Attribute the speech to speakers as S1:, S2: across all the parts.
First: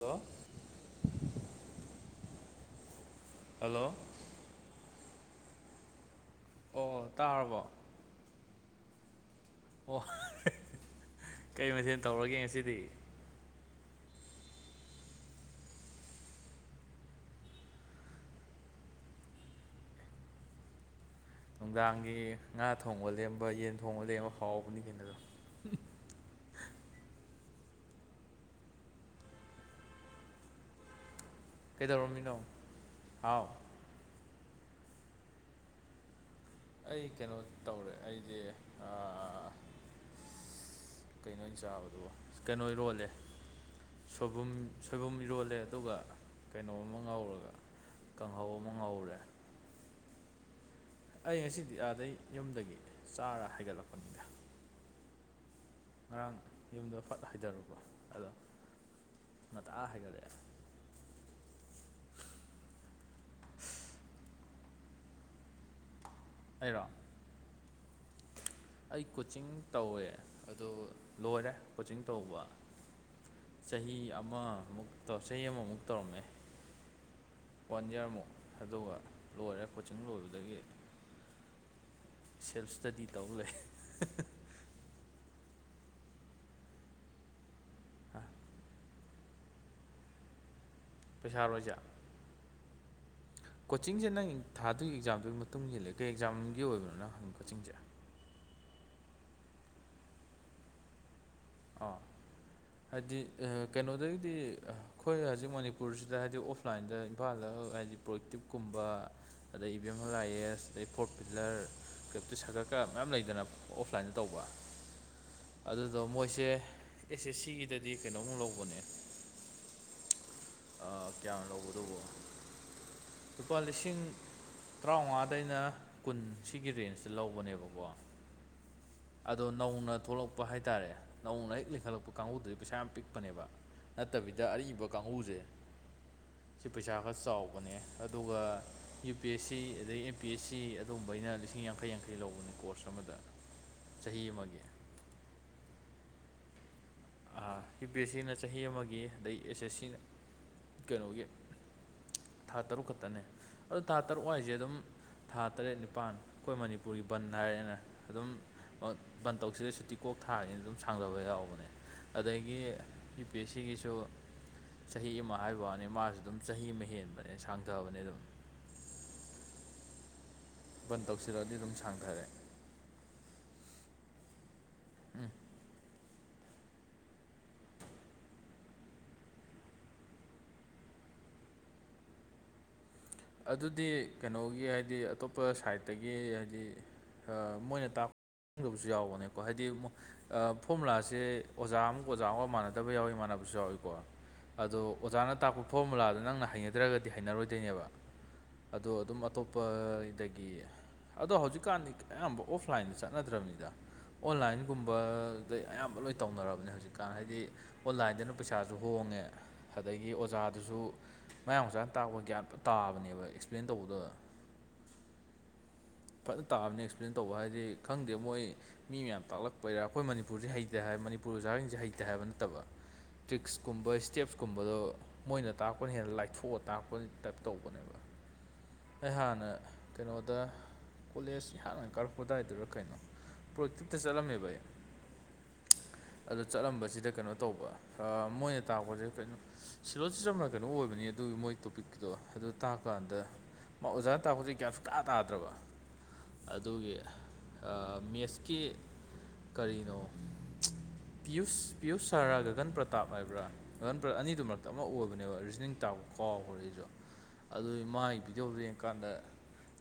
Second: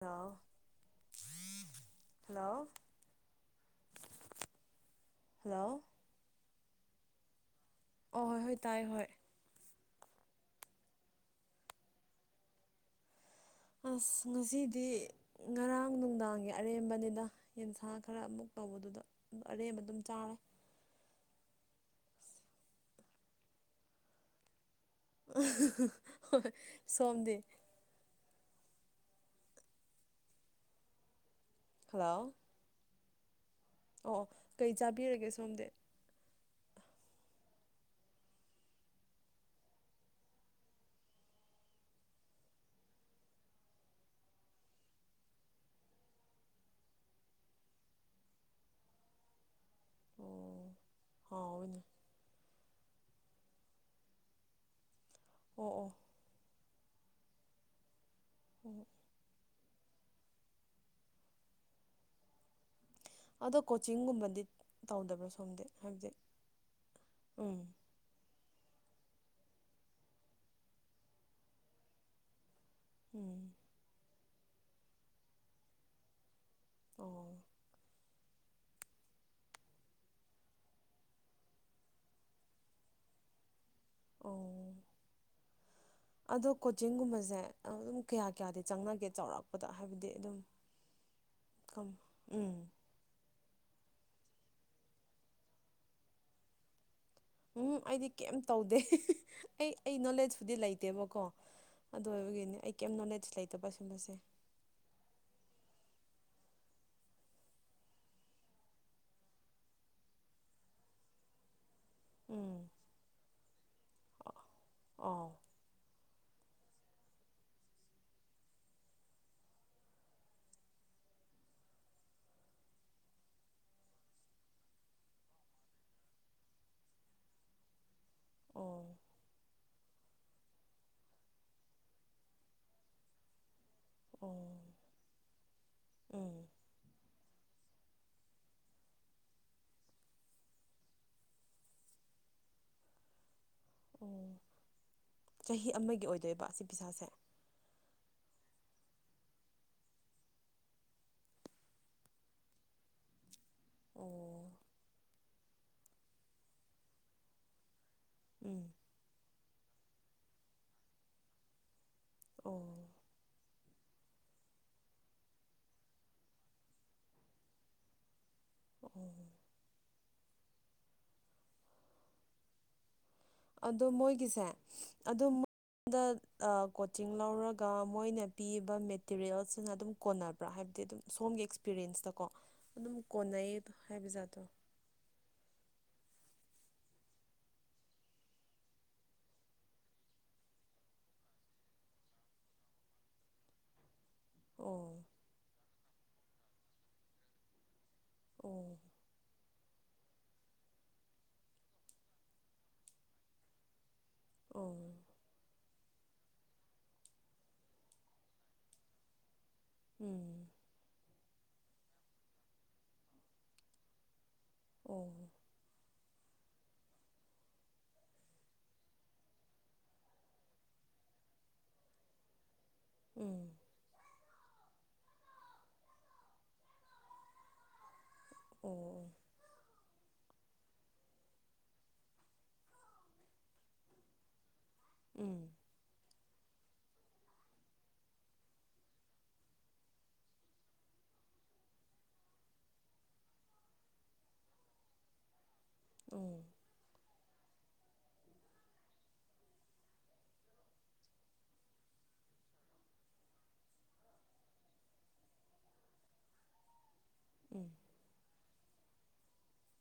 S1: hello
S2: hello
S1: hello
S2: hello
S1: ꯑꯣ ꯇꯥꯔꯕꯣ
S2: ꯑ‌ꯣ ꯍꯣꯏ ꯍꯣꯏ ꯇꯥꯏ ꯍꯣꯏ
S1: ꯑꯣ [unintelligible] ꯀꯩ ꯃꯊꯦꯜ ꯇꯧꯔꯒꯦ ꯉꯁꯤꯗꯤ
S2: ꯑꯁ ꯉꯁꯤꯗꯤ ꯉꯔꯥꯡ ꯅꯨꯡꯗꯥꯡꯒꯤ ꯑꯔꯦꯝꯕꯅꯤꯅ ꯌꯦꯟꯁꯥꯡ ꯈꯔ ꯑꯃꯨꯛ ꯇꯧꯕꯗꯨꯗ ꯑꯔꯦꯝꯕ ꯑꯗꯨꯝ ꯆꯥꯔꯦ
S1: ꯅꯨꯡꯗꯥꯡꯒꯤ ꯉꯥ ꯊꯣꯡꯕ ꯂꯦꯝꯕ ꯌꯦꯟ ꯊꯣꯡꯕ ꯂꯦꯝꯕ ꯐꯥꯎꯕꯅꯤ ꯀꯩꯅ ꯑꯗꯨ
S2: ꯍ [unintelligible] ꯁꯣꯝꯗꯤ ꯍꯜꯂꯣ
S1: ꯀꯩꯗꯧꯔꯝꯃꯤꯅ‌ꯣ ꯑꯥꯎ
S2: ꯑꯣ ꯀꯩ ꯆꯥꯕꯤꯔꯒꯦ ꯁꯣꯝꯗꯤ
S1: ꯑꯩ ꯀꯩꯅꯣ ꯇꯧꯔꯦ ꯑꯩꯗꯤ ꯑ ꯀꯩꯅꯣ ꯑꯣꯏꯅ ꯆꯥꯕꯗꯣ ꯀꯩꯅꯣ ꯏꯔꯣꯜꯂꯦ ꯁꯣꯏꯕꯨꯝ ꯁꯣꯏꯕꯨꯝ ꯏꯔꯣꯜꯂꯦ ꯑꯗꯨꯒ ꯀꯩꯅꯣ ꯑꯃ ꯉꯥꯎꯔꯒ ꯀꯥꯡꯍꯧ ꯑꯃ ꯉꯧꯔꯦ
S2: ꯑꯣ
S1: ꯑꯩ ꯉꯁꯤꯗꯤ
S2: ꯍꯥꯎꯋꯤꯅꯦ
S1: ꯑꯥꯗꯩ ꯌꯨꯝꯗꯒꯤ ꯆꯥꯔ ꯍꯥꯏꯒꯠꯂꯛꯄꯅꯤꯗ
S2: ꯑꯣ ꯑꯣ
S1: ꯉꯔꯥꯡ ꯌꯨꯝꯗ ꯐꯠ ꯍꯥꯏꯗꯔꯨꯕ ꯑꯗꯣ
S2: ꯑꯣ
S1: ꯉꯥꯟꯇ ꯍꯥꯏꯒꯠꯂꯛꯑ‌ꯦ
S2: ꯑꯗꯣ ꯀꯣꯆꯤꯡꯒꯨꯝꯕꯗꯤ ꯇꯧꯗꯕ꯭ꯔꯣ ꯁꯣꯝꯗꯤ ꯍꯥꯏꯕꯗꯤ
S1: ꯑꯩꯔꯣ
S2: ꯎꯝ
S1: ꯑꯩ ꯀꯣꯆꯤꯡ ꯇꯧꯋꯦ ꯑꯗꯨ ꯂꯣꯏꯔꯦ ꯀꯣꯆꯤꯡ ꯇꯧꯕ
S2: ꯎꯝ
S1: ꯆꯍꯤ ꯑꯃꯃꯨꯛ ꯇꯧ ꯆꯍꯤ ꯑꯃꯃꯨꯛ ꯇꯧꯔꯝꯃꯦ
S2: ꯑꯣ
S1: ꯋꯥꯟ ꯌꯔꯃꯨꯛ ꯑꯗꯨꯒ ꯂꯣꯏꯔꯦ ꯀꯣꯆꯤꯡ ꯂꯣꯏꯕꯗꯒꯤ ꯁꯦꯜꯞ ꯏꯁꯇꯗꯤ ꯇꯧ ꯂꯩ [unintelligible]
S2: ꯑꯣ ꯑꯗꯣ ꯀꯣꯆꯤꯡꯒꯨꯝꯕꯁꯦ ꯑꯗꯨꯝ ꯀꯌꯥ ꯀꯌꯥꯗꯤ ꯆꯪꯅꯒꯦ ꯆꯥꯎꯔꯥꯛꯄꯗ ꯍꯥꯏꯕꯗꯤ ꯑꯗꯨꯝ
S1: ꯄꯩꯁꯥꯔ‌ꯣ ꯍꯥꯏꯁ‌ꯦ
S2: ꯀꯝ ꯎꯝ
S1: ꯀꯣꯆꯤꯡꯁꯦ ꯅꯪ ꯊꯥꯗꯨꯒꯤ ꯑꯦꯛꯖꯥꯝꯗꯨꯒꯤ ꯃꯇꯨꯡ ꯏꯜꯂꯦ ꯀꯩ ꯑꯦꯛꯖꯥꯝꯒꯤ ꯑꯣꯏꯕꯅꯣ ꯍꯪꯕ
S2: ꯎꯝ ꯑꯩꯗꯤ ꯀꯩꯝ ꯇꯧꯗꯦ ꯑꯩ ꯑꯩ ꯅꯣꯂꯦꯖꯄꯨꯗꯤ ꯂꯩꯇꯦꯕꯀꯣ
S1: ꯑꯥ
S2: ꯑꯗꯨ ꯑꯣꯏꯕꯒꯤꯅꯦ ꯑꯩ ꯀꯩꯝ
S1: ꯍꯥꯏꯗꯤ
S2: ꯅꯣꯂꯦꯖ ꯂꯩꯇꯕ ꯁꯨꯝꯕꯁꯦ
S1: ꯀꯩꯅꯣꯗꯒꯤꯗꯤ ꯑꯩꯈꯣꯏ ꯍꯧꯖꯤꯛ ꯃꯅꯤꯄꯨꯔꯁꯤꯗ ꯍꯥꯏꯗꯤ ꯑꯣꯐꯂꯥꯏꯟꯗ ꯏꯝꯐꯥꯜꯗ ꯍꯥꯏꯗꯤ ꯄ꯭ꯔꯣꯌꯦꯦꯛꯇꯤꯞꯀꯨꯝꯕ ꯑꯗꯩ ꯏꯚꯤ ꯑꯦꯝ ꯍꯜ ꯑꯥꯏ ꯑꯦꯁ ꯑꯗꯩ ꯐꯣꯔꯠ ꯄꯤꯜꯂꯔ ꯀꯩꯞꯇꯤ
S2: ꯎꯝ
S1: ꯁꯥꯒꯔꯀ ꯃꯌꯥꯝ ꯂꯩꯗꯅ ꯑꯣꯐꯂꯥꯏꯟꯗ ꯇꯧꯕ
S2: ꯑꯥꯎ
S1: ꯑꯗꯨꯗꯣ ꯃꯣꯏꯁꯤ ꯁꯦ ꯑꯦꯁ ꯑꯦꯁ ꯁꯤꯒꯤꯗꯗꯤ ꯀꯩꯅꯣꯝ ꯂꯧꯕꯅꯦ ꯀꯌꯥꯝ ꯂꯧꯕꯗꯨꯕꯣ ꯂꯨꯄꯥ ꯂꯤꯁꯤꯡ ꯇꯔꯥꯃꯉꯥꯗ ꯑꯩꯅ ꯀꯨꯟ ꯁꯤꯒꯤ ꯔꯦꯟꯖꯇ ꯂꯧꯕꯅꯦꯕꯀꯣ
S2: ꯑꯣ
S1: ꯑꯗꯣ ꯅꯧꯅ ꯊꯣꯛꯂꯛꯄ ꯍꯥꯏꯇꯥꯔꯦ ꯅꯧꯅ ꯍꯦꯛ ꯂꯤꯡꯈꯠꯂꯛꯄ ꯀꯥꯡꯕꯨꯗꯨꯗꯤ ꯄꯩꯁꯥ ꯌꯥꯝ ꯄꯤꯛꯄꯅꯦꯕ
S2: ꯑꯣ
S1: ꯅꯠꯇꯕꯤꯗ ꯑꯔꯤꯕ ꯀꯥꯡꯕꯨꯁꯦ
S2: ꯎꯝ
S1: ꯁꯤ ꯄꯩꯁꯥ ꯈꯔ ꯆꯥꯎꯕꯅꯦ ꯑꯗꯨꯒ ꯌꯨ ꯄꯤ ꯑꯦꯁ ꯁꯤ ꯑꯩ ꯑꯦꯝ ꯄꯤ ꯑꯦꯁ ꯁꯤ ꯑꯗꯨꯝꯕ ꯑꯩꯅ ꯂꯤꯁꯤꯡ ꯌꯥꯡꯈꯩ ꯌꯥꯡꯈꯩ ꯔꯤ ꯂꯧꯕꯅꯤ ꯀꯣꯔꯁ ꯑꯃꯗ ꯆꯍꯤ
S2: ꯑꯣ
S1: ꯑꯃꯒꯤ
S2: ꯆꯍꯤ ꯑꯃꯒꯤ ꯑꯣꯏꯗꯣꯏꯕ ꯑꯁꯤ ꯄꯤꯖꯥꯁꯦ
S1: ꯌ ꯕꯤ ꯑꯦꯁ ꯁꯤꯅ ꯆꯍꯤ ꯑꯃꯒꯤ ꯑꯗꯩ ꯑꯦꯁ ꯑꯦꯁ ꯁꯤꯅ ꯀꯩꯅꯣꯒꯤ ꯊꯥ ꯇꯔꯨꯛ ꯈꯛꯇꯅꯦ ꯑꯗꯨꯣ ꯊꯥ ꯇꯔꯨꯛ
S2: ꯑꯣ
S1: ꯍꯥꯏꯁꯦ ꯑꯗꯨꯝ ꯊꯥ ꯇꯔꯦꯠ ꯅꯤꯄꯥꯟ ꯑꯩꯈꯣꯏ ꯃꯅꯤꯄꯨꯔꯒꯤ ꯕꯟ ꯍꯥꯏꯔꯦꯅ ꯑꯗꯨꯝ
S2: ꯎꯝ
S1: ꯕꯟ ꯇꯧꯁꯤꯗꯩ ꯁꯨꯇꯤꯀꯣꯛ ꯊꯥꯔꯤꯅ ꯑꯗꯨꯝ ꯁꯥꯡꯗꯕ ꯌꯥꯎꯕꯅꯦ ꯑꯗꯒꯤ
S2: ꯑꯣ
S1: ꯤ ꯑꯦ ꯁꯤꯒꯤꯁꯨ ꯆꯍꯤ ꯑꯃ ꯍꯥꯏꯕꯅꯤ ꯃꯥꯁꯨ ꯑꯗꯨꯝ ꯆꯍꯤ ꯑꯃ ꯍꯦꯟꯕꯅꯦ ꯁꯥꯡꯊꯕꯅꯦ ꯑꯗꯨꯝ
S2: ꯎꯝ
S1: ꯕꯟ ꯇꯧꯁꯤꯔꯛꯑꯗꯤ ꯑꯗꯨꯝ ꯁꯥꯡꯊꯔꯦ
S2: ꯑꯣ ꯃꯣꯏꯒꯤꯁꯦ ꯑ
S1: ꯎꯝ
S2: ꯑꯩꯉꯣꯟꯗ ꯀꯣꯆꯤꯡ ꯂꯧꯔꯒ ꯃꯣꯏꯅ ꯄꯤꯕ ꯃꯦꯇꯤꯔꯤꯌꯦꯜꯁꯤꯅ ꯑꯗꯨꯝ ꯀꯣꯟꯅꯕ꯭ꯔꯥ ꯍꯥꯏꯕꯗꯤ ꯑꯗꯨꯝ ꯁꯣꯝꯒꯤ ꯑꯦꯛꯁꯄꯤꯔꯦꯟꯁꯇꯀꯣ ꯑꯗꯨ ꯀꯣꯟꯅ
S1: ꯑꯗꯨꯗꯤ ꯀꯩꯅꯣꯒꯤ ꯍꯥꯏꯗꯤ ꯑꯇꯣꯞꯄ ꯁꯥꯏꯠꯇꯒꯤ ꯍꯥꯏꯗꯤ ꯃꯣꯏꯅ ꯇꯥꯛꯄ ꯈꯪꯗꯕꯁꯨ ꯌꯥꯎꯕꯅꯦꯀꯣ ꯍꯥꯏꯗꯤ ꯑꯃꯨ ꯐꯣꯔꯃꯨꯂꯥꯁꯦ ꯑꯣꯖꯥ ꯑꯃꯨꯛ ꯑꯣꯖꯥ ꯑꯃꯒ ꯃꯥꯟꯅꯗꯕ ꯌꯥꯎꯏꯤ ꯃꯥꯟꯅꯕꯁꯨ ꯌꯥꯎꯏꯀꯣ ꯑꯗꯣ
S2: ꯑꯣ
S1: ꯑꯣꯖꯥꯅ ꯇꯥꯛꯄ ꯐꯣꯔꯃꯨꯂꯥꯗ ꯅꯪꯅ ꯍꯩꯅꯗ꯭ꯔꯒꯗꯤ ꯍꯩꯅꯔꯣꯏꯗꯣꯏꯅꯦꯕ
S2: ꯑꯣ
S1: ꯑꯗꯣ ꯑꯗꯨꯝ ꯑꯇꯣꯞꯄꯗꯒꯤ ꯑꯗꯣ ꯍꯧꯖꯤꯛꯀꯥꯟꯗꯤ ꯑꯌꯥꯝꯕ ꯑꯣꯐꯂꯥꯏꯟꯗ ꯆꯠꯅꯗ꯭ꯔꯕꯅꯤꯗ
S2: ꯑꯣ
S1: ꯑꯣꯟꯂꯥꯏꯟꯒꯨꯝꯕꯗꯩ ꯑꯌꯥꯝꯕ ꯂꯣꯏ ꯇꯧꯅꯔꯕꯅꯦ ꯍꯧꯖꯤꯛꯀꯥꯟ ꯍꯥꯏꯗꯤ ꯑꯣꯟꯂꯥꯏꯟꯗꯅ ꯄꯩꯁꯥꯁꯨ ꯍꯣꯡꯉꯦ ꯑꯗꯒꯤ
S2: ꯎꯝ
S1: ꯑꯣꯖꯥꯗꯨꯁꯨ ꯃꯌꯥꯝ ꯃꯆꯥꯥꯅ ꯇꯥꯛꯄ ꯒ꯭ꯌꯥꯟ ꯇꯥꯕꯅꯤ ꯕ ꯑꯦꯛꯁꯄ꯭ꯂꯦꯟ ꯇꯧꯕꯗꯣ
S2: ꯑꯣ
S1: ꯐꯖꯅ ꯇꯥꯕꯅꯤ ꯑꯦꯛꯁꯄ꯭ꯂꯦꯟ ꯇꯧꯕ ꯍꯥꯏꯗꯤ ꯈꯪꯗꯦ ꯃꯣꯏ ꯃꯤ ꯃꯌꯥꯝ ꯇꯥꯛꯂꯛꯄꯩꯔꯥ ꯑꯩꯈꯣꯏ ꯃꯅꯤꯄꯨꯔꯁꯦ ꯍꯩꯇꯦ ꯍꯥꯏ ꯃꯅꯤꯄꯨꯔ ꯑꯣꯖꯥꯁꯤꯡꯁꯦ ꯍꯩꯇꯦ ꯍꯥꯏꯕ ꯅꯠꯇꯕ
S2: ꯎꯝ
S1: ꯇ꯭ꯔꯤꯛꯁ ꯀꯨꯝꯕꯁ ꯁ꯭ꯇꯦꯞꯁꯀꯨꯝꯕꯗꯣ ꯃꯣꯏꯅ ꯇꯥꯛꯔꯛꯄꯅ ꯍꯦꯟꯅ ꯂꯥꯏꯊꯣꯛꯑꯒ ꯇꯥꯛꯄ ꯇꯞ ꯇꯧꯕꯅꯦꯕ
S2: ꯎ
S1: ꯑꯩꯍꯥꯟꯅ ꯀꯩꯅꯣꯗ ꯀꯣꯂꯦꯖ ꯑꯩꯍꯥꯟꯅ ꯀꯥꯔꯛꯄꯗꯥꯏꯗꯨꯔ ꯀꯩꯅꯣ ꯄ꯭ꯔꯣꯛꯇꯤꯞꯇ ꯆꯠꯂꯝꯃꯦꯕ ꯑꯩ
S2: ꯎꯝ
S1: ꯑꯗꯨꯗꯣ ꯆꯠꯂꯝꯕꯁꯤꯗ ꯀꯩꯅꯣ ꯇꯧꯕ ꯃꯣꯏꯅ ꯇꯥꯛꯄꯁꯦ ꯀꯩꯅꯣ ꯁꯤꯂꯣꯁꯤ ꯆꯝꯅ ꯀꯩꯅꯣ ꯑꯣꯏꯕꯅꯤ ꯑꯗꯨꯒꯤ ꯃꯣꯏ ꯇꯣꯄꯤꯛꯨꯗꯣ ꯑꯗꯨ ꯇꯥꯛ ꯗꯨꯀꯥꯟꯗ ꯃꯥ ꯑꯣꯖꯥꯅ ꯇꯥꯛꯄꯗꯤꯦ ꯀꯌꯥ ꯁꯨ ꯀꯥ ꯇꯥꯗ꯭ꯔꯕ ꯑꯗꯨꯒꯤ ꯃꯦꯠꯁꯀꯤ ꯀꯔꯤꯅꯣ ꯄ꯭ꯌꯨꯁ ꯄꯤꯌꯨꯁ ꯁꯔꯥ ꯒꯟ ꯄ꯭ꯔꯇꯥꯞ ꯍꯥꯏꯕ꯭ꯔꯥ ꯔꯟ ꯄ꯭ꯂꯠ ꯑꯅꯤꯗꯨ ꯃꯔꯛꯇ ꯑꯃ ꯑꯣꯏꯕꯅꯦꯕ ꯔꯤꯖꯅꯤꯡ ꯇꯥꯛꯄꯗꯣ ꯀꯥꯎꯈꯔꯦꯅꯦ ꯑꯗꯨꯏ ꯃꯥꯥꯒꯤ ꯕꯤꯗꯤꯌꯣꯗꯨ ꯌꯦꯡꯀꯥꯟꯗ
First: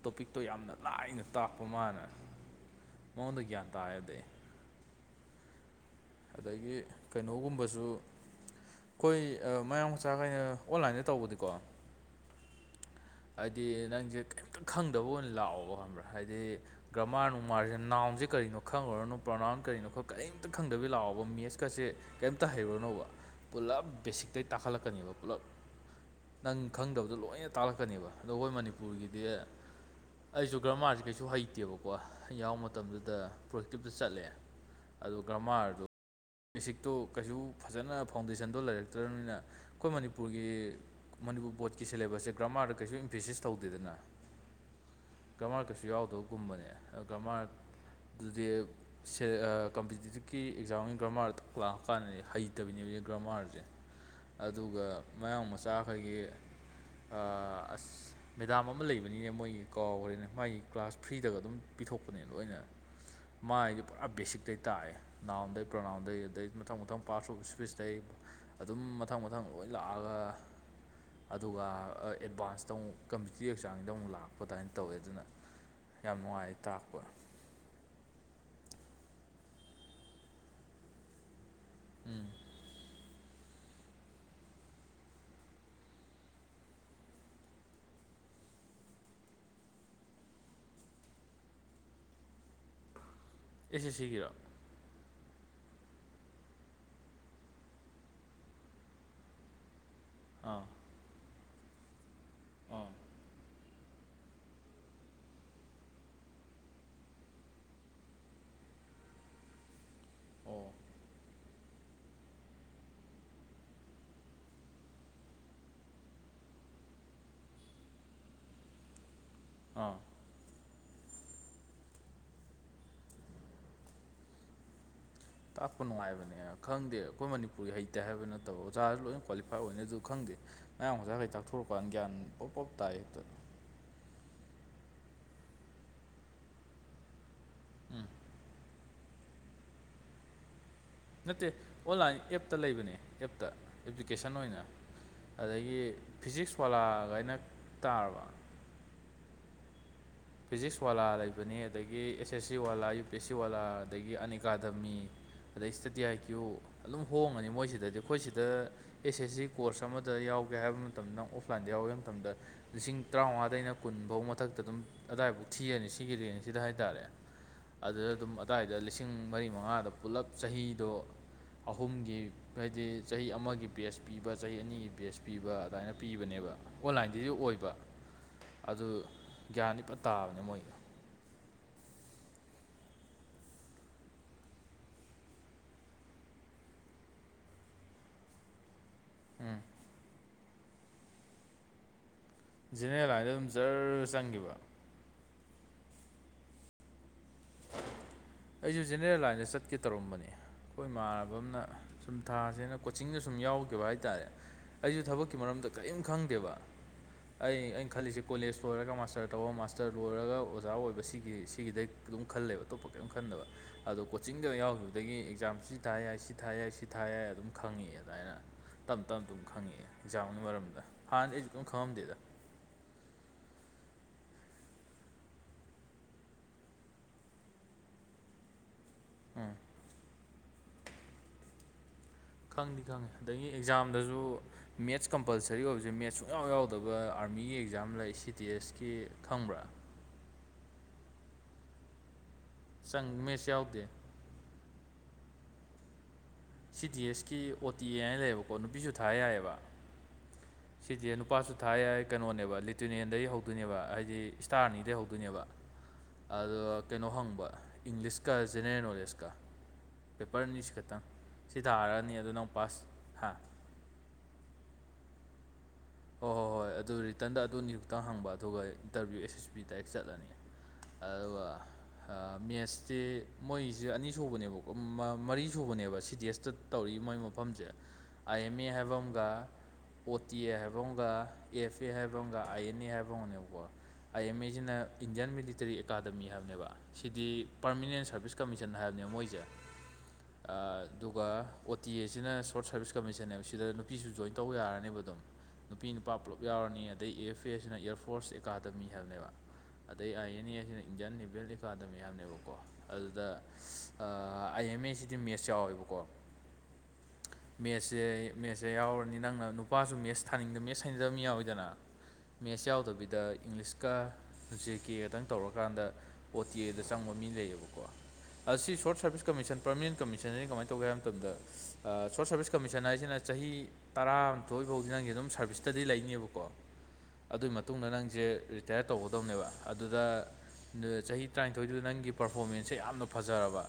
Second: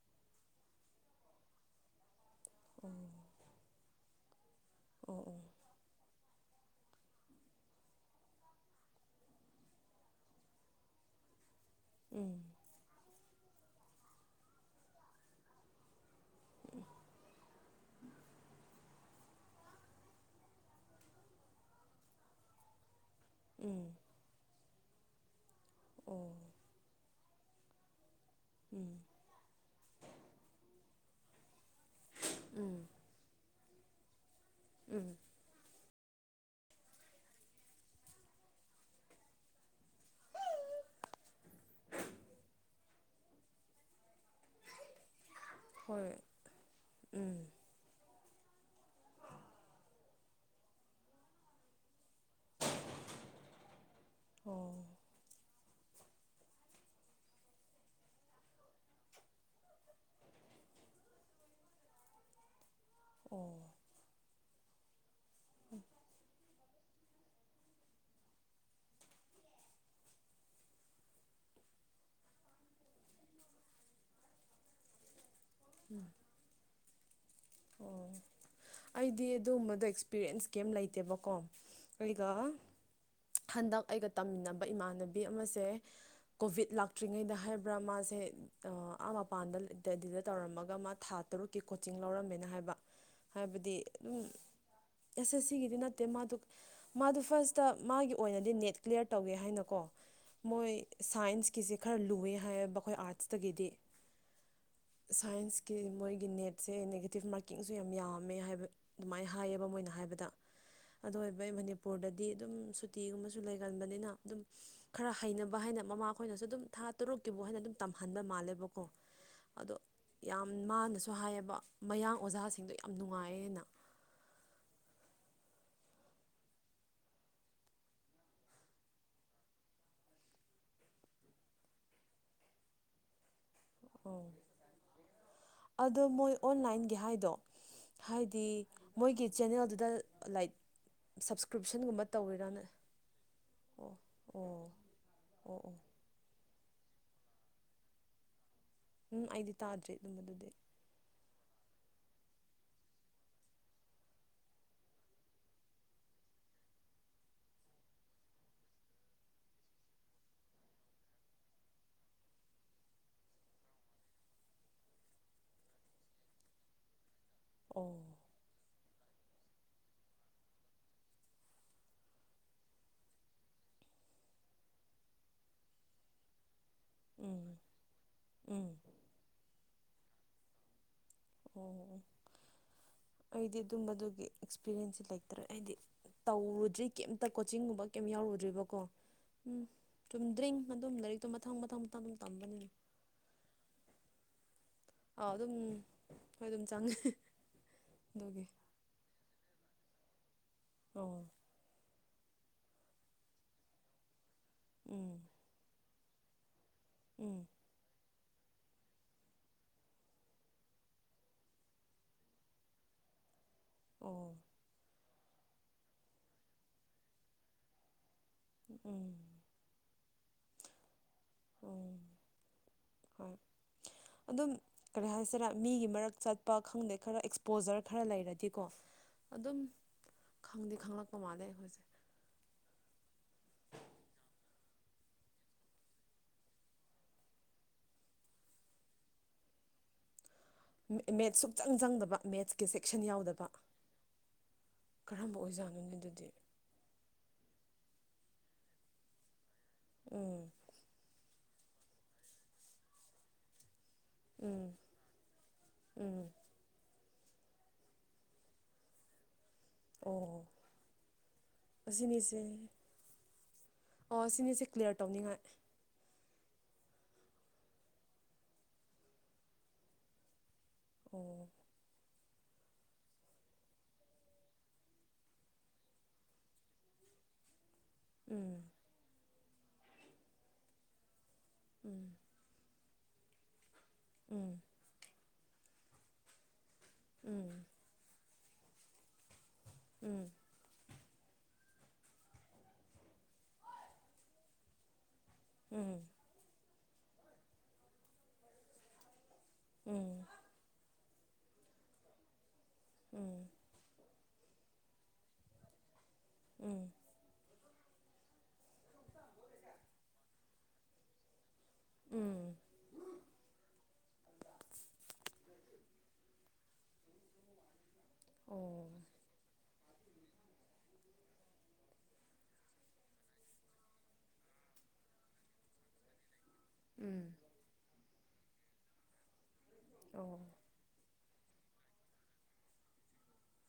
S1: ꯇꯣꯄꯤꯛꯇꯣ ꯌꯥꯝꯅ ꯂꯥꯏꯅ ꯇꯥꯛꯄ ꯃꯥꯅ ꯑꯣꯗꯨꯒꯤꯌꯥ ꯇ ꯍꯥꯏꯗ [inaudible]
S2: ꯑꯣ ꯑꯣ
S1: ꯑꯗꯒꯤ ꯀꯩꯅꯣꯒꯨꯝꯕꯁꯨ ꯑꯩꯈꯣꯏ ꯃꯌꯥꯡ ꯃꯆꯥ ꯀꯩꯅ ꯑꯣꯟꯂꯥꯏꯟꯗ ꯇꯧꯕꯗꯤꯀꯣ
S2: ꯎꯝ
S1: ꯍꯥꯏꯗꯤ ꯅꯪꯁꯦ ꯀꯩꯝꯇ ꯈꯪꯗꯕ ꯑꯣꯏꯅ ꯂꯥꯛꯑꯣꯕ ꯈꯪꯕ꯭ꯔꯥ ꯍꯥꯏꯗꯤ ꯒ꯭ꯔꯃꯥꯔ ꯅꯨꯡꯃꯥꯔꯁꯤꯅ ꯎꯁ ꯅꯥꯎꯟ ꯀꯔꯤꯅꯣ ꯈꯪꯉꯨꯔꯅꯨ ꯄ꯭ꯔꯣꯎ ꯅꯥꯎꯟ ꯀꯔꯤꯅꯣ ꯀꯤꯝꯇ ꯂꯥꯛꯑꯣꯕ ꯃꯦꯁꯀꯁꯦ ꯀꯔꯤꯝꯇ ꯍꯩꯔꯨꯔꯅꯣꯕ ꯄꯨꯂꯞ ꯕꯦꯁꯤꯛ ꯑꯇꯩ ꯇꯥꯈꯠꯂꯛꯀꯅꯦꯕ ꯄꯨꯂꯞ
S2: ꯑꯣ
S1: ꯅꯪ ꯈꯪꯗꯕꯗꯣ ꯂꯣꯏꯅ ꯇꯥꯛꯂꯛꯀꯅꯦꯕ ꯑꯗꯣ ꯑꯩꯈꯣꯏ ꯃꯅꯤꯄꯨꯔꯒꯤꯗꯤ ꯑꯩꯁꯨ ꯒ꯭ꯔꯃꯥꯔꯁꯤ ꯀꯩꯁꯨ ꯍꯩꯇꯦꯕꯀꯣ ꯑꯩ ꯌꯥꯎ ꯃꯇꯝꯗꯨꯗ ꯄ꯭ꯔꯣꯛꯇꯤꯞꯇ ꯆꯠꯂꯦ
S2: ꯎꯝ
S1: ꯀ꯭ꯔꯃꯥꯏꯗꯨ ꯕꯦꯁꯤꯛꯇꯣ ꯀꯩꯁꯨ ꯐꯖꯅ ꯐꯥꯎꯟꯗꯦꯁꯟꯗꯣ ꯂꯩꯔꯛꯇ꯭ꯔꯕꯅꯤꯅ ꯑꯩꯈꯣꯏ ꯃꯅꯤꯄꯨꯔꯒꯤ ꯃꯅꯤꯄꯨꯔ ꯕꯣꯔꯠꯀꯤ ꯁꯦꯂꯦꯕꯁꯁꯦ ꯒ꯭ꯔꯥꯃꯥꯗ ꯀꯩꯁꯨ ꯏꯝꯐꯦꯁꯤꯁ ꯇꯧꯗꯦꯗꯅ ꯀꯃꯥꯔ ꯀꯩꯁꯨ ꯌꯥꯎꯗꯕꯒꯨꯝꯕꯅꯦ ꯀꯃ ꯑꯗꯨꯗꯤ ꯀꯝꯄꯤꯇꯤꯇꯤꯞꯀꯤ ꯑꯦꯛꯖꯥꯝ ꯒꯤ ꯀꯔꯃꯥꯔꯗꯣ ꯂꯥꯛ ꯀꯥꯟꯗꯗꯤ ꯍꯩꯇꯕꯤꯅꯦ ꯒ꯭ꯔꯃꯥꯔꯁꯦ ꯑꯗꯨꯒ
S2: ꯑꯣ ꯑꯣ
S1: ꯃꯌꯥꯡ ꯃꯆꯥ ꯆ ꯑꯩꯈꯣꯏꯒꯤ ꯑꯁ [inaudible] ꯃꯦꯗꯥꯝ ꯑꯃ ꯂꯩꯕꯅꯤꯅꯦ ꯃꯣꯏꯒꯤ ꯀꯥꯎꯈ꯭ꯔꯦꯅꯦ ꯃꯥꯒꯤ ꯀ꯭ꯂꯥꯁ ꯐ꯭ꯔꯤꯗꯒ ꯑꯗꯨꯝ ꯄꯤꯊꯣꯛꯄꯅꯦ ꯂꯣꯏꯅ ꯃꯥꯏꯗꯤ ꯄꯨꯔꯥ ꯕꯦꯁꯤꯛꯇꯇꯩ ꯇꯥꯛꯑꯦ ꯅꯥꯎꯟꯗꯩ ꯄ꯭ꯔꯣꯅꯥꯎꯟꯗ ꯑꯗꯩ ꯃꯊꯪ ꯃꯊꯪ ꯄꯥꯔꯠꯁ ꯑꯣꯐ ꯏꯁꯄꯤꯁꯇꯩ ꯑꯗꯨꯝ ꯃꯊꯪ ꯃꯊꯪ ꯂꯣꯏ ꯂꯥꯛꯑꯒ ꯑꯗꯨꯒ ꯑꯦꯗꯚꯥꯟꯁꯇ ꯑꯃꯨꯛ ꯀꯝꯄꯤꯇꯤꯤꯞ ꯑꯦꯛꯖꯥꯡꯁꯤꯗ ꯑꯃꯨꯛ ꯂꯥꯛꯄ ꯑꯗꯨꯃꯥꯏꯅ ꯇꯧꯋꯦ ꯑꯗꯨꯅ ꯌꯥꯝ ꯅꯨꯡꯉꯥꯏ ꯇꯥꯛ
S2: ꯑꯣ ꯑꯩꯗꯤ ꯑꯗꯨꯒꯨꯝꯕꯗꯣ ꯑꯦꯛꯁꯄꯤꯔꯟꯁ ꯀꯩꯝ ꯂꯩꯇꯦꯕꯀꯣ
S1: ꯎꯝ
S2: ꯑꯩꯒ ꯍꯟꯗꯛ ꯑꯩꯒ ꯇꯝꯃꯤꯟꯅꯕ ꯏꯃꯥꯟꯅꯕꯤ ꯑꯃꯁꯦ ꯀꯣꯚꯤꯠ ꯂꯥꯛꯇ꯭ꯔꯤꯉꯩꯗ ꯍꯥꯏꯕ꯭ꯔꯥ ꯃꯥꯁꯦ ꯑꯥ ꯃꯄꯥꯟꯗ ꯗꯦꯂꯤꯗ ꯇꯧꯔꯝꯃꯒ ꯃꯥ ꯊꯥ ꯇꯔꯨꯛꯀꯤ ꯀꯣꯆꯤꯡ ꯂꯧꯔꯝꯃꯦꯅ ꯍꯥꯏꯕ ꯍꯥꯏꯕꯗꯤ
S1: ꯑꯦꯁ ꯑꯦꯁ
S2: ꯑꯗꯨꯝ
S1: ꯁꯤꯒꯤꯔꯣ
S2: ꯑꯦꯁ ꯑꯦꯁ ꯁꯤꯒꯤꯗꯤ ꯅꯠꯇꯦ ꯃꯥꯗꯨ ꯃꯥꯗꯨ ꯐꯥꯔꯁꯇ ꯃꯥꯒꯤ ꯑꯣꯏꯅꯗꯤ ꯅꯦꯠ ꯀ꯭ꯂꯤꯌꯥꯔ ꯇꯧꯒꯦ ꯍꯥꯏꯅꯀꯣ
S1: ꯑꯥ
S2: ꯃꯣꯏ ꯁꯥꯏꯟꯁꯀꯤꯁꯦ ꯈꯔ ꯂꯨꯑꯦ ꯍꯥꯏꯌꯦꯕ
S1: ꯑꯥ
S2: ꯑꯩꯈꯣꯏ ꯑꯥꯔꯠꯁꯇꯒꯤꯗꯤ ꯁꯥꯏꯟꯁꯀꯤ ꯃꯣꯏꯒꯤ ꯅꯦꯠꯁꯦ ꯅꯦ ꯇꯤꯐ ꯃꯥꯔꯀꯤꯡꯁꯨ ꯌꯥꯝ ꯌꯥꯝꯃꯦ ꯍꯥꯏꯕ ꯑꯗꯨꯃꯥꯏꯅ ꯍꯥꯏꯌꯦꯕ ꯃꯣꯏꯅ ꯍꯥꯏꯕꯗ
S1: ꯑꯣ
S2: ꯑꯗꯨ ꯑꯩꯈꯣꯢ ꯃꯅꯤꯄꯨꯔꯗꯗꯤ ꯑꯗꯨꯝ ꯁꯨꯇꯤꯒꯨꯝꯕꯁꯨ ꯂꯩꯒꯟꯕꯅꯤꯅ ꯑꯗꯨꯝ ꯈꯔ ꯍꯩꯅꯕ ꯍꯥꯏꯅ ꯃꯃꯥ ꯈꯣꯏꯅꯁꯨ ꯑꯗꯨꯝ ꯊꯥ ꯇꯔꯨꯛꯀꯤꯕꯨ ꯍꯥꯏꯅ ꯑꯗꯨꯝ ꯇꯝꯍꯟꯕ ꯃꯥꯜꯂꯦꯕꯀꯣ ꯑꯗꯣ
S1: ꯑꯥ
S2: ꯌꯥꯝ ꯃꯥꯅꯁꯨ ꯍꯥꯏꯌꯦꯕ ꯃꯌꯥꯡ ꯑꯣꯖꯥꯁꯤꯡꯗꯣ ꯌꯥꯝ ꯅꯨꯡꯉꯥꯏꯌꯦꯅ
S1: ꯇꯥꯛꯄ ꯅꯨꯡꯉꯥꯏꯕꯅꯦ ꯈꯪꯗꯦ ꯑꯩꯈꯣꯏ ꯃꯅꯤꯄꯨꯔꯒꯤ ꯍꯩꯇꯦ ꯍꯥꯏꯕ ꯅꯠꯇꯕ ꯑꯣꯖꯥꯁꯨ ꯂꯣꯏꯅ ꯀ꯭ꯋꯥꯂꯤꯐꯥꯏ ꯑꯣꯏꯅ ꯑꯗꯨ ꯈꯪꯗꯦ ꯃꯌꯥꯝ ꯉꯁꯥꯈꯩ ꯇꯥꯛꯊꯣꯔꯛꯀꯥꯟ ꯒ꯭ꯌꯥꯟ ꯄꯣꯞ ꯄꯣꯞ ꯇꯥꯏ ꯍꯦꯛꯇ
S2: ꯑꯣ ꯑꯗꯣ ꯃꯣꯏ ꯑꯣꯟꯂꯥꯏꯟꯒꯤ ꯍꯥꯏꯗꯣ
S1: ꯎꯝ
S2: ꯍꯥꯏꯗꯤ ꯃꯣꯏꯒꯤ ꯆꯦꯅꯦꯜꯗꯨꯗ ꯂꯥꯏꯛ
S1: ꯅꯠꯇꯦ
S2: ꯁꯞꯁꯀ꯭ꯔꯤꯞꯁꯟꯒꯨꯝꯕ
S1: ꯑꯣꯟꯂꯥꯏꯟ ꯑꯦꯞꯇ
S2: ꯇꯧꯋꯤꯔꯅ
S1: ꯂꯩꯕꯅꯦ ꯑꯦꯞꯇ
S2: ꯑꯣ
S1: ꯑꯦꯄ꯭ꯂꯤꯀꯦꯁꯟ ꯑꯣꯏꯅ
S2: ꯑꯣ ꯑꯣ ꯑꯣ
S1: ꯑꯗꯒꯤ ꯐꯤꯖꯤꯛꯁ ꯋꯥꯂꯥꯒꯥꯢꯅ ꯇꯥꯔꯕ
S2: ꯎꯝ ꯑꯩꯗꯤ ꯇꯥꯗ꯭ꯔꯤ ꯑꯗꯨꯕꯗꯤ
S1: ꯏꯁ ꯋꯥꯂꯥ ꯂꯩꯕꯅꯤ ꯑꯗꯒꯤ ꯑꯦꯁ S C Wallah U P S C Wallah ꯑꯗꯒꯤ ꯑꯅꯤꯀꯥ ꯑꯗꯥꯃꯤ ꯑꯗꯩ ꯏꯁꯗꯗꯤ ꯑꯥꯏ ꯀ꯭ꯌꯨ ꯑꯗꯨꯝ ꯍꯣꯡꯉꯅꯤ ꯃꯣꯏꯁꯤꯗꯗꯤ ꯑꯩꯈꯣꯏ ꯁꯤꯗ ꯑꯦꯁ ꯑꯦꯁ ꯁꯤ ꯀꯣꯔꯁ ꯑꯃꯗ ꯌꯥꯎꯒꯦ ꯍꯥꯏꯕ ꯃꯇꯝꯗ ꯑꯣꯐꯂꯥꯏꯟꯗ ꯌꯥꯎꯒꯦ ꯍꯥꯏ ꯃꯇꯝꯗ ꯂꯤꯁꯤꯡ ꯇꯔꯥꯎꯉꯥꯗꯩꯅ ꯀꯨꯟꯐꯧ ꯃꯊꯛꯇ ꯑꯗꯨꯝ ꯑꯗꯨꯗꯥꯏꯐꯥꯎ ꯊꯤꯔꯅꯤ ꯁꯤꯒꯤ ꯔꯦꯟꯁꯤꯗ ꯍꯥꯏꯇꯥꯔꯦ
S2: ꯑꯣ
S1: ꯑꯗꯨꯗ ꯑꯗꯨꯝ ꯑꯗꯨꯋꯥꯏꯗ ꯂꯤꯁꯤꯡ ꯃꯔꯤ ꯃꯉꯥꯗꯣ ꯄꯨꯂꯞ ꯆꯍꯤꯗꯣ ꯑꯍꯨꯝꯒꯤ ꯍꯥꯏꯗꯤ ꯆꯍꯤ ꯑꯃꯒꯤ ꯕꯦꯁ ꯄꯤꯕ ꯆꯍꯤ ꯑꯅꯤꯒꯤ ꯕꯦꯖ ꯄꯤꯕ ꯑꯗꯨꯃꯥꯏꯅ ꯄꯤꯕꯅꯦꯕ ꯑꯣꯟꯂꯥꯏꯟꯗꯩꯁꯨ
S2: ꯎꯝ
S1: ꯑꯣꯏꯕ
S2: ꯎꯝ
S1: ꯑꯗꯣ ꯒ꯭ꯌꯥꯟꯗꯤꯄꯥ ꯇꯥꯕꯅꯦ ꯃꯣꯏ
S2: ꯑꯣ ꯑꯩꯗꯤ ꯑꯗꯨꯝꯕꯗꯨꯒꯤ ꯑꯦꯛꯁꯄꯤꯔꯤꯌꯦꯟꯁꯁꯤ ꯂꯩꯇ꯭ꯔꯦ ꯑꯩꯗꯤ ꯇꯧꯔꯨꯗ꯭ꯔꯤ ꯀꯩꯝꯇ ꯀꯣꯆꯤꯡꯒꯨꯝꯕ ꯀꯩꯝ ꯌꯥꯎꯔꯨꯗ꯭ꯔꯤꯕꯀꯣ ꯎꯝ ꯆꯨꯝꯗ꯭ꯔꯤꯡ ꯑꯗꯨꯝ ꯂꯥꯏꯔꯤꯛꯇꯣ ꯃꯊꯪ ꯃꯊꯪ ꯃꯊꯪ ꯇꯝꯕꯅꯤꯅ
S1: ꯖꯦꯅꯔꯦꯜ ꯂꯥꯏꯟꯗ ꯑꯗꯨꯝ ꯖꯔ ꯆꯪꯈꯤꯕ
S2: ꯑꯥꯎ ꯑꯗꯨꯝ ꯍꯣꯏ ꯑꯗꯨꯝ ꯆꯪꯉꯦ ꯑꯗꯨꯒꯤ
S1: ꯑꯩꯁꯨ ꯖꯦꯅꯦꯔꯦꯜ ꯂꯥꯏꯟꯗ ꯆꯠꯀꯦ ꯇꯧꯔꯝꯕꯅꯤ ꯑꯩꯈꯣꯏ
S2: ꯑꯣ
S1: ꯏꯃꯥꯟꯅꯕ ꯑꯃꯅ ꯁꯨꯝ ꯊꯥꯁꯦꯅ ꯀꯣꯆꯤꯡꯗ ꯁꯨꯝ ꯌꯥꯎꯈꯤꯕ ꯍꯥꯏꯇꯥꯔꯦ ꯑꯩꯁꯨ
S2: ꯎꯝ
S1: ꯊꯕꯛꯀꯤ ꯃꯔꯝꯗ ꯀꯔꯤꯝ ꯈꯪꯗꯦꯕ
S2: ꯎꯝ
S1: ꯑꯩ ꯑꯩꯅ ꯈꯜꯂꯤꯁꯦ ꯀꯣꯂꯦꯖ ꯂꯣꯏꯔꯒ ꯃꯥꯁꯇꯔ ꯇꯧꯕ ꯃꯥꯁꯇꯔ ꯂꯣꯏꯔꯒ ꯑꯣꯖꯥ ꯑꯣꯏꯕ ꯁꯤꯒꯤ ꯁꯤꯒꯤꯗ ꯑꯗꯨꯝ ꯈꯜꯂꯦꯕ ꯑꯇꯣꯞꯄ ꯀꯔꯤꯝ ꯈꯟꯗꯕ ꯑꯗꯣ
S2: ꯑꯣ
S1: ꯀꯣꯆꯤꯡꯗ ꯌꯥꯎꯈꯤꯕ ꯑꯗꯒꯤ ꯑꯦꯛꯖꯥꯝ ꯁꯤ ꯊꯥ ꯌꯥꯏ ꯁꯤ ꯊꯥ ꯌꯥꯏ ꯁꯤ ꯊꯥ ꯌꯥꯏ ꯑꯗꯨꯝ ꯈꯪꯉꯦ ꯑꯗꯨꯃꯥꯏꯅ ꯇꯞ
S2: ꯎꯝ
S1: ꯇꯞ ꯑꯗꯨꯝ ꯈꯪꯉꯛꯑꯦ ꯑꯦꯛꯖꯥꯝꯒꯤ ꯃꯔꯝꯗ ꯍꯥꯟꯅꯗꯤ ꯑꯩꯁꯨ ꯀꯩꯝ
S2: ꯑꯣ
S1: ꯈꯪꯉꯝꯗꯦꯗ
S2: ꯍꯣꯏ ꯑꯗꯨꯝ ꯀꯔꯤ ꯍꯥꯏꯁꯤꯔ ꯃꯤꯒꯤ ꯃꯔꯛ ꯆꯠꯄ ꯈꯪꯗꯦ ꯈꯔ ꯑꯦꯛꯁꯄꯣꯖꯔ ꯈꯔ ꯂꯩꯔꯗꯤꯀꯣ
S1: ꯎꯝ
S2: ꯑꯗꯨꯝ ꯈꯪꯗꯤ ꯈꯪꯂꯛꯄ ꯃꯥꯜꯂꯦ ꯑꯩꯈꯣꯏꯁꯦ
S1: ꯈꯪꯗꯤ ꯈꯪꯉꯦ ꯑꯗꯒꯤ ꯑꯦꯛꯖꯥꯝꯗꯁꯨ ꯃꯦꯠꯁ ꯀꯝꯄꯜꯁꯔꯤ ꯑꯣꯏꯕꯁꯦ ꯃꯦꯠꯁ ꯁꯨꯡꯛꯌꯥ ꯌꯥꯎꯗꯕ ꯑꯥꯔꯃꯤꯒꯤ ꯑꯦꯛꯖꯥꯝ ꯂꯩ ꯁꯤ ꯇꯤ ꯑꯦꯁ ꯀꯤ ꯈꯪꯕ꯭ꯔꯥ
S2: ꯃꯦꯠꯁ ꯁꯨꯛꯆꯪ ꯆꯪꯗꯕ ꯃꯦꯠꯁꯀꯤ ꯁꯦꯛꯁꯟ
S1: ꯆꯪ
S2: ꯌꯥꯎꯗꯕ
S1: ꯃꯦꯠꯁ ꯌꯥꯎꯗꯦ
S2: ꯀꯔꯝꯕ ꯑꯣꯏꯖꯥꯠꯅꯣꯅꯦ ꯑꯗꯨꯗꯤ
S1: ꯁꯤ ꯇꯤ ꯑꯦꯁ ꯀꯤ ꯑꯣ ꯇꯤ ꯑꯦ ꯍꯥꯏꯅ ꯂꯩꯌꯦꯕꯀꯣ ꯅꯨꯄꯤꯁꯨ ꯊꯥ ꯌꯥꯏꯌꯦꯕ
S2: ꯎꯝ
S1: ꯁꯤꯗꯤ ꯅꯨꯄꯥꯁꯨ ꯊꯥ ꯌꯥꯏ ꯀꯩꯅꯣꯅꯦꯕ ꯂꯤꯇ꯭ꯔꯤꯅꯦꯟꯗꯒꯤ ꯍꯧ ꯗꯣꯏꯅꯦꯕ ꯍꯥꯏꯗꯤ ꯏꯁꯇꯥꯔ
S2: ꯎꯝ
S1: ꯑꯅꯤꯗꯩ ꯍꯧꯗꯣꯏꯅꯦꯕ
S2: ꯎꯝ
S1: ꯑꯗꯣ ꯀꯩꯅꯣ ꯍꯪꯕ ꯏꯪꯂꯤꯁꯀ ꯖꯦꯅꯔꯦꯜ ꯅꯣꯂꯦꯖꯀ ꯄꯦꯄꯔ
S2: ꯑꯣ
S1: ꯑꯅꯤꯁꯤ ꯈꯛꯇꯪ ꯁꯤ ꯊꯥꯔꯅꯤ ꯑꯗꯨ
S2: ꯑꯁꯤꯅꯤꯁꯦ
S1: ꯅꯪ ꯄꯥꯁ ꯍꯥ
S2: ꯑꯣ ꯁꯤꯅꯤꯁꯦ ꯀ꯭ꯂꯤꯌꯥꯔ ꯇꯧꯅꯤꯡꯉꯥꯏ
S1: ꯍꯣꯏ ꯍꯣꯏ ꯍꯣꯏ ꯑꯗꯨ ꯔꯤꯇꯔꯟꯗ ꯑꯗꯨꯅꯤ ꯈꯨꯛꯇꯪ ꯍꯪꯕ ꯑꯗꯨꯒ interview S S B direct ꯆꯠꯂꯅꯤ
S2: ꯑꯣ
S1: ꯑꯥ ꯃꯦꯠꯁꯇꯦ ꯃꯣꯏꯁꯦ ꯑꯅꯤꯁꯨꯕꯅꯦꯕꯀꯣ ꯃꯔꯤ ꯁꯨꯕꯅꯦꯕ ꯁꯤ ꯇꯤ ꯑꯦꯁꯇ ꯇꯧꯔꯤ ꯃꯣꯏ ꯃꯐꯝꯁꯦ ꯑꯥꯏ ꯑꯦꯝ
S2: ꯎꯝ
S1: ꯑꯦ ꯍꯥꯏꯕ ꯑꯃꯒ ꯑꯣ ꯇꯤ ꯑꯦ ꯍꯥꯏꯕ ꯑꯃꯒ ꯑꯦꯐ ꯑꯦ
S2: ꯎꯝ
S1: ꯍꯥꯏꯕꯝꯒ ꯑ ꯥꯑꯦꯟ ꯑꯦ ꯍꯥꯏꯕꯝꯒꯅꯦꯕꯀꯣ ꯑ ꯑꯦꯟ
S2: ꯎꯝ
S1: ꯁꯤꯅ ꯏꯟꯗꯤꯌꯥꯟ ꯃꯤꯂꯤꯇꯔꯤ ꯑꯦꯀꯥꯗꯃꯤ ꯍꯥꯏꯕꯅꯦꯕ ꯁꯤꯗꯤ
S2: ꯎꯝ
S1: ꯄꯥꯔꯃꯤꯅꯦꯟ ꯁꯔꯚꯤꯁ ꯀꯃꯤꯁꯟ ꯍꯥꯏꯕꯅꯦꯕ ꯃꯣꯏꯁꯦ
S2: ꯎꯝ
S1: ꯑꯥ ꯑꯗꯨꯒ ꯑꯣ ꯇꯤ ꯑꯦꯁꯤꯅ ꯁꯣꯔꯠ ꯁꯥꯔꯚꯤꯁ ꯀꯝꯃꯤꯁꯟꯅꯦꯕ ꯁꯤꯗ ꯅꯨꯄꯤꯁꯨ ꯖꯣꯏꯟ ꯇꯧꯕ ꯌꯥꯔꯅꯦꯕ ꯑꯗꯨꯝ ꯅꯨꯄꯤ
S2: ꯎꯝ
S1: ꯅꯨꯄꯥ ꯄꯨꯜꯂꯞ ꯌꯥꯎꯔꯅꯤ ꯑꯗꯩ ꯑꯦ ꯐꯦ ꯑꯦꯁꯤꯅ ꯑꯦꯌꯥꯔ ꯐꯣꯔꯁ ꯑꯦꯀꯥꯗꯃꯤ ꯍꯥꯏꯕꯅꯦꯕ ꯑꯗꯩ
S2: ꯎꯝ
S1: ꯑꯥꯏ ꯑꯦꯟ ꯑꯦꯁꯤꯅ ꯏꯟꯗꯤꯌꯥꯟ ꯅꯦꯚꯦꯜ ꯑꯦꯀꯥꯗꯃꯤ ꯍꯥꯏꯕꯅꯦꯕꯀꯣ ꯑꯗꯨꯗ ꯑ ꯑꯥꯏ ꯑꯦꯝ ꯑꯦ ꯁꯤꯗꯤ ꯃꯦꯠꯁ ꯌꯥꯎꯋꯦꯕꯀꯣ
S2: ꯎꯝ
S1: ꯃꯦꯠꯁꯁꯦ ꯃꯦꯠꯁꯦ ꯌꯥꯎꯔꯅꯤ ꯅꯪꯅ ꯅꯨꯄꯥꯁꯨ ꯃꯦꯠꯁ ꯊꯥꯅꯤꯡꯗꯕ ꯃꯦꯠꯁ ꯍꯩꯅꯗꯕ ꯃꯤ ꯌꯥꯎꯋꯤꯗꯅ
S2: ꯎꯝ
S1: ꯃꯦꯠꯁ ꯌꯥꯎꯗꯕꯤꯗ ꯏꯪꯂꯤꯁ ꯀ ꯎꯆꯦꯛ ꯀꯦ ꯈꯛꯇꯪ ꯇꯧꯔꯀꯥꯟꯗ ꯑꯣ ꯇꯤ ꯑꯦꯗ ꯆꯪꯕ ꯃꯤ ꯂꯩꯌꯦꯕꯀꯣ ꯑꯁꯤ
S2: ꯑꯣ
S1: short service commission permanent commission ꯑꯅꯤ ꯀꯃꯥꯏꯅ ꯇꯧꯒꯦ ꯍꯥꯏꯕ ꯃꯇꯝꯗ ꯑ ꯁꯣꯔꯠ ꯁꯥꯔꯚꯤꯁ ꯀꯃꯤꯁꯟ ꯍꯥꯏꯁꯤꯅ ꯆꯍꯤ ꯇꯔꯥꯃꯥꯊꯣꯏ ꯕꯧ ꯅꯪꯒꯤ ꯑꯗꯨꯝ ꯁꯥꯔꯚꯤꯁꯇꯗꯤ ꯂꯩꯅꯦꯕꯀꯣ
S2: [unintelligible]
S1: ꯑꯗꯨꯒꯤ ꯃꯇꯨꯡꯗ ꯅꯪꯖꯦ ꯔꯤꯇꯥꯌꯔ ꯇꯧꯒꯗꯧꯅꯦꯕ ꯑꯗꯨꯗ
S2: ꯑꯣ
S1: ꯑꯗꯨ ꯆꯍꯤ ꯇꯔꯥꯅꯤꯊꯣꯏꯗꯨꯗ ꯅꯪꯒꯤ ꯄꯔꯐꯣꯔꯃꯦꯟꯁꯁꯦ ꯌꯥꯝꯅ ꯐꯖꯔꯕ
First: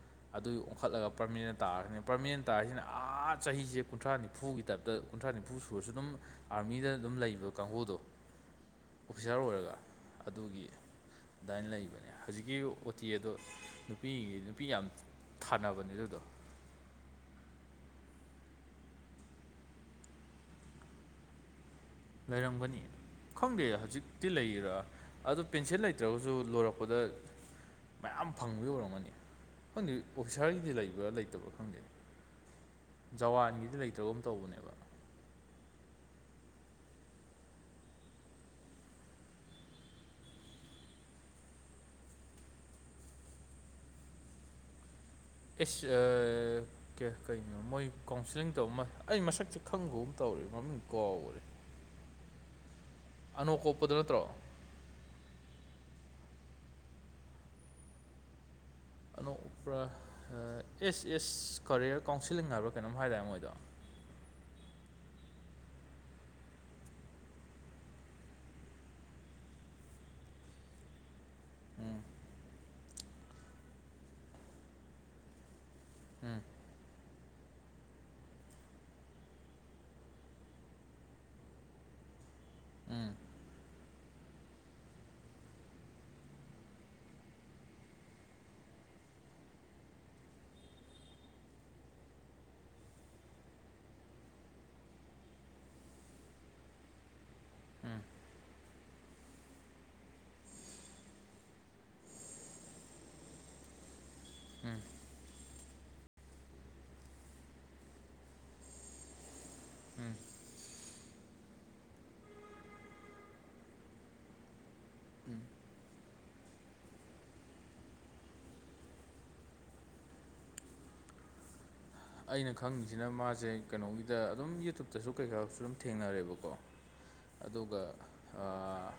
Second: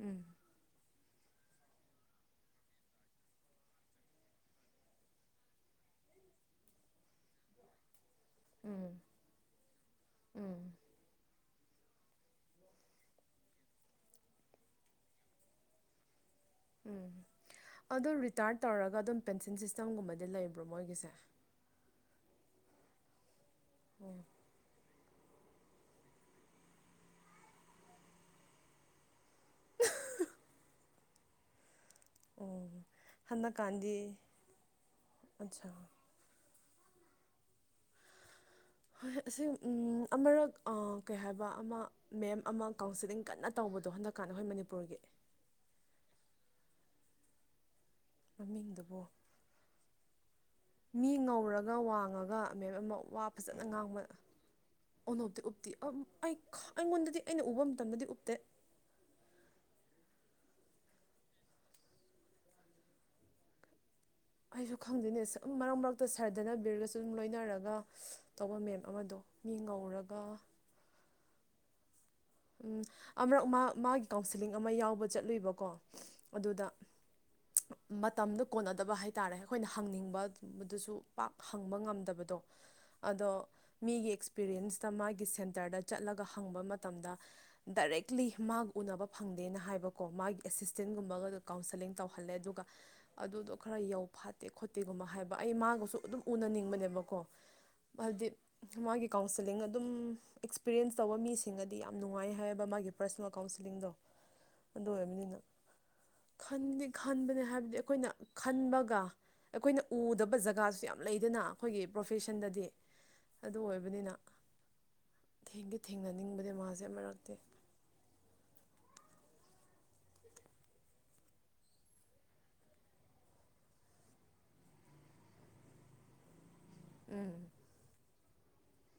S2: ꯎꯝ
S1: ꯑꯗꯨꯏ ꯑꯣꯟꯈꯠꯂꯒ ꯄ꯭ꯔꯃꯦꯅ ꯇꯥꯔꯒꯅꯤ ꯄꯔꯃꯅꯦꯟ ꯇꯥꯁꯤꯅ ꯑꯥ ꯆꯍꯤꯁꯦ ꯀꯨꯟꯊ꯭ꯔꯥ ꯅꯤꯐꯨꯒꯤ ꯇꯥꯏꯞꯇ ꯀꯨꯟꯊ꯭ꯔꯥ ꯅꯤꯐꯨ ꯍꯨꯐꯨ ꯁꯨꯔꯁꯨ ꯑꯗꯨꯝ ꯑꯥꯔꯃꯤꯗ ꯑꯗꯨꯝ ꯂꯩꯕ ꯀꯥꯡꯕꯨꯗꯣ [inaudible] ꯑꯣꯐꯤꯁꯥꯔ ꯑꯣꯏꯔꯒ ꯑꯗꯨꯒꯤ ꯑꯗꯨꯃꯥꯏꯅ ꯂꯩꯕꯅꯦ ꯍꯧꯖꯤꯛꯀꯤ ꯑꯣꯇꯤ ꯑꯗꯣ ꯅꯨꯄꯤꯒꯤ ꯅꯨꯄꯤ ꯌꯥꯝ ꯊꯥꯅꯕꯅꯦ ꯑꯗꯨꯗꯣ
S2: ꯎꯝ ꯑꯗꯨꯣ ꯔꯤꯇꯥꯌꯔ ꯇꯧꯔꯒ ꯑꯗꯨꯝ ꯄꯦꯟꯁꯤꯟ ꯁꯤꯁꯇꯦꯝꯒꯨꯝꯕꯗꯤ ꯂꯩꯕ꯭ꯔꯣ ꯃꯣꯏꯒꯤꯁꯦ
S1: ꯂꯩꯔꯝꯒꯅꯤ ꯈꯪꯗꯦ ꯍꯧꯖꯤꯛꯇꯤ ꯂꯩꯔꯥ ꯑꯗꯣ ꯄꯦꯟꯁꯤꯜ ꯂꯩꯇ꯭ꯔꯒꯁꯨ ꯂꯣꯏꯔꯛꯄꯗ ꯃꯌꯥꯝ ꯐꯪꯕꯤ ꯑꯣꯏꯔꯝꯒꯅꯤ ꯈꯪꯗꯦ ꯑꯣꯐꯤꯁꯥꯔꯒꯤꯗꯤ ꯂꯩꯕ꯭ꯔꯥ ꯂꯩꯇꯕ꯭ꯔꯥ ꯈꯪꯗꯦ
S2: ꯑꯣ
S1: ꯖꯋꯥꯟꯒꯤꯗꯤ
S2: ꯍꯟꯗꯛꯀꯥꯟꯗꯤ
S1: ꯂꯩꯇ꯭ꯔꯒꯨꯝ ꯇꯧꯕꯅꯦꯕ
S2: [inaudible] ꯑꯠꯆꯥꯥ ꯍꯣꯏ ꯍꯣꯏ ꯑꯁꯤ ꯑꯃꯨꯔꯛ ꯀꯩ ꯍꯥꯏꯕ ꯑꯃ ꯃꯦꯝ ꯑꯃ ꯀꯥꯎꯟꯁꯤꯂꯤꯡ ꯀꯟꯅ ꯇꯧꯕꯗꯣ ꯍꯟꯗꯛꯀꯥꯟꯗ ꯑꯩꯈꯣꯏ ꯃꯅꯤꯄꯨꯔꯒꯤ
S1: ꯑꯤꯁ ꯑ ꯀꯩ ꯀꯩ ꯀꯩꯅꯣ ꯃꯣꯏ ꯀꯥꯎꯟꯁꯤꯂꯤꯡ ꯇꯧ
S2: ꯃꯃꯤꯡꯗꯨꯕꯨ
S1: ꯑꯩ ꯃꯁꯛ ꯈꯪꯒꯨꯝ ꯇꯧꯔꯦ ꯃꯃꯤꯡ
S2: ꯃꯤ
S1: ꯀꯥꯎꯈꯔꯦ
S2: ꯉꯧꯔꯒ ꯋꯥꯡꯉꯒ ꯃꯦꯝ ꯑꯃ ꯋꯥ ꯐꯖꯅ
S1: ꯑꯅꯣꯀꯣꯞꯄꯗꯣ
S2: ꯉꯥꯡꯕ
S1: ꯅꯠꯇ꯭ꯔꯣ
S2: ꯑꯣꯅꯣꯞ ꯇꯤ ꯎꯞꯇꯤ ꯑ ꯑꯩ ꯑꯩꯉꯣꯟꯗꯗꯤ ꯑꯩꯅ ꯎꯕ ꯃꯇꯝꯗꯗꯤ ꯎꯞꯇꯦ
S1: ꯑꯅꯣ꯭ꯞ ꯎꯞꯄ꯭ꯔ ꯑꯦꯁ ꯑꯦꯁ ꯀꯔꯤꯌꯔ ꯀꯥꯎꯟꯁꯤꯂꯤꯡ ꯍꯥꯏꯕ꯭ꯔꯥ ꯀꯩꯅꯣꯝ ꯍꯥꯏꯗꯥꯏꯅꯦ ꯃꯣꯏꯗꯣ
S2: ꯑꯩꯁꯨ ꯈꯪꯗꯦꯅꯦ ꯁꯨꯝ ꯃꯔꯛ ꯃꯔꯛꯇ ꯁꯔ ꯗꯅꯕꯤꯔꯒꯁꯨ ꯑꯗꯨꯝ ꯂꯣꯏꯅꯔꯒ ꯇꯧꯕ ꯃꯦꯝ ꯑꯃꯗꯣ ꯃꯤ ꯉꯧꯔꯒ
S1: ꯎꯝ
S2: ꯎꯝ ꯑꯃꯨꯔꯛ ꯃꯥ ꯃꯥꯒꯤ ꯀꯥꯎꯟꯁꯤꯂꯤꯡ ꯑꯃ ꯌꯥꯎꯕ ꯆꯠꯂꯨꯏꯕꯀꯣ
S1: ꯎꯝ
S2: ꯑꯗꯨꯗ
S1: [inaudible]
S2: ꯃꯇꯝꯗꯣ ꯀꯣꯟꯅꯗꯕ ꯍꯥꯏꯇꯥꯔꯦ ꯑꯩꯈꯣꯏꯅ ꯍꯪꯅꯤꯡꯕ ꯃꯗꯨꯁꯨ ꯄꯥꯛ ꯍꯪꯕ ꯉꯝꯗꯕꯗꯣ
S1: ꯎꯝ
S2: ꯑꯗꯣ ꯃꯤꯒꯤ ꯑꯦꯛꯁꯄꯤꯔꯤꯌꯦꯟꯁꯇ ꯃꯥꯒꯤ ꯁꯦꯟꯇꯔꯗ ꯆꯠꯂꯒ ꯍꯪꯕ ꯃꯇꯝꯗ ꯗꯥꯏꯔꯦꯛꯂꯤ ꯃꯥꯒ ꯎꯅꯕ ꯐꯪꯗꯦꯅ ꯍꯥꯏꯕꯀꯣ ꯃꯥꯒꯤ ꯑꯦꯁꯤꯁꯇꯦꯟꯒꯨꯝꯕꯒ ꯀꯥꯎꯟꯁꯦꯂꯤꯡ ꯇꯧꯍꯜꯂꯦ ꯑꯗꯨꯒ ꯑꯗꯨꯗꯣ ꯈꯔ ꯌꯧ ꯐꯥꯠꯇꯦ ꯈꯣꯠꯇꯦꯒꯨꯝꯕ ꯍꯥꯏꯕ ꯑꯩ ꯃꯥꯒꯁꯨ ꯑꯗꯨꯝ ꯎꯅꯅꯤꯡꯕꯅꯦꯕꯀꯣ
S1: ꯎꯝ
S2: ꯍꯥꯏꯕꯗꯤ ꯃꯥꯒꯤ ꯀꯥꯎꯟꯁꯤꯂꯤꯡ ꯑꯗꯨꯝ ꯑꯦꯛꯁꯄꯤꯔꯤꯌꯦꯟꯁ ꯇꯧꯕ ꯃꯤꯁꯤꯡꯒꯗꯤ ꯌꯥꯝ ꯅꯨꯡꯉꯥꯏ ꯍꯥꯏꯌꯦꯕ ꯃꯥꯒꯤ ꯄ꯭ꯔꯁꯣꯅꯦꯜ ꯀꯥꯎꯟꯁꯤꯂꯤꯡꯗꯣ
S1: ꯎꯝ
S2: ꯑꯗꯨ ꯑꯣꯏꯔꯕꯅꯤꯅ ꯈꯟꯗꯤ ꯈꯟꯕꯅꯦ ꯍꯥꯏꯕꯗꯤ ꯑꯩꯈꯣꯏꯅ ꯈꯟꯕꯒ ꯑꯩꯈꯣꯏꯅ
S1: ꯎꯝ
S2: ꯎꯗꯕ ꯖꯒꯥꯁꯨ ꯌꯥꯝ ꯂꯩꯗꯅ ꯑꯩꯈꯣꯏꯒꯤ ꯄ꯭ꯔꯣꯐꯦꯁꯟꯗꯗꯤ ꯑꯗꯨ ꯑꯣꯏꯕꯅꯤꯅ
S1: ꯎꯝ
S2: ꯊꯦꯡꯗꯤ ꯊꯦꯡꯅꯅꯤꯡꯕꯅꯤ ꯃꯥꯁꯦ ꯃꯔꯛꯇ
S1: ꯑꯩꯅ ꯈꯪꯉꯤꯁꯤꯅ ꯃꯥꯖꯦ ꯀꯩꯅꯣꯒꯤꯗ ꯑꯗꯨꯝ ꯌꯨꯇꯨꯨꯞꯇꯖꯨ ꯀꯩꯀꯥꯗꯖꯨ ꯑꯗꯨꯝ ꯊꯦꯡꯅꯔꯦꯕꯀꯣ
S2: ꯎꯝ
S1: ꯑꯗꯨꯒ ꯑꯥ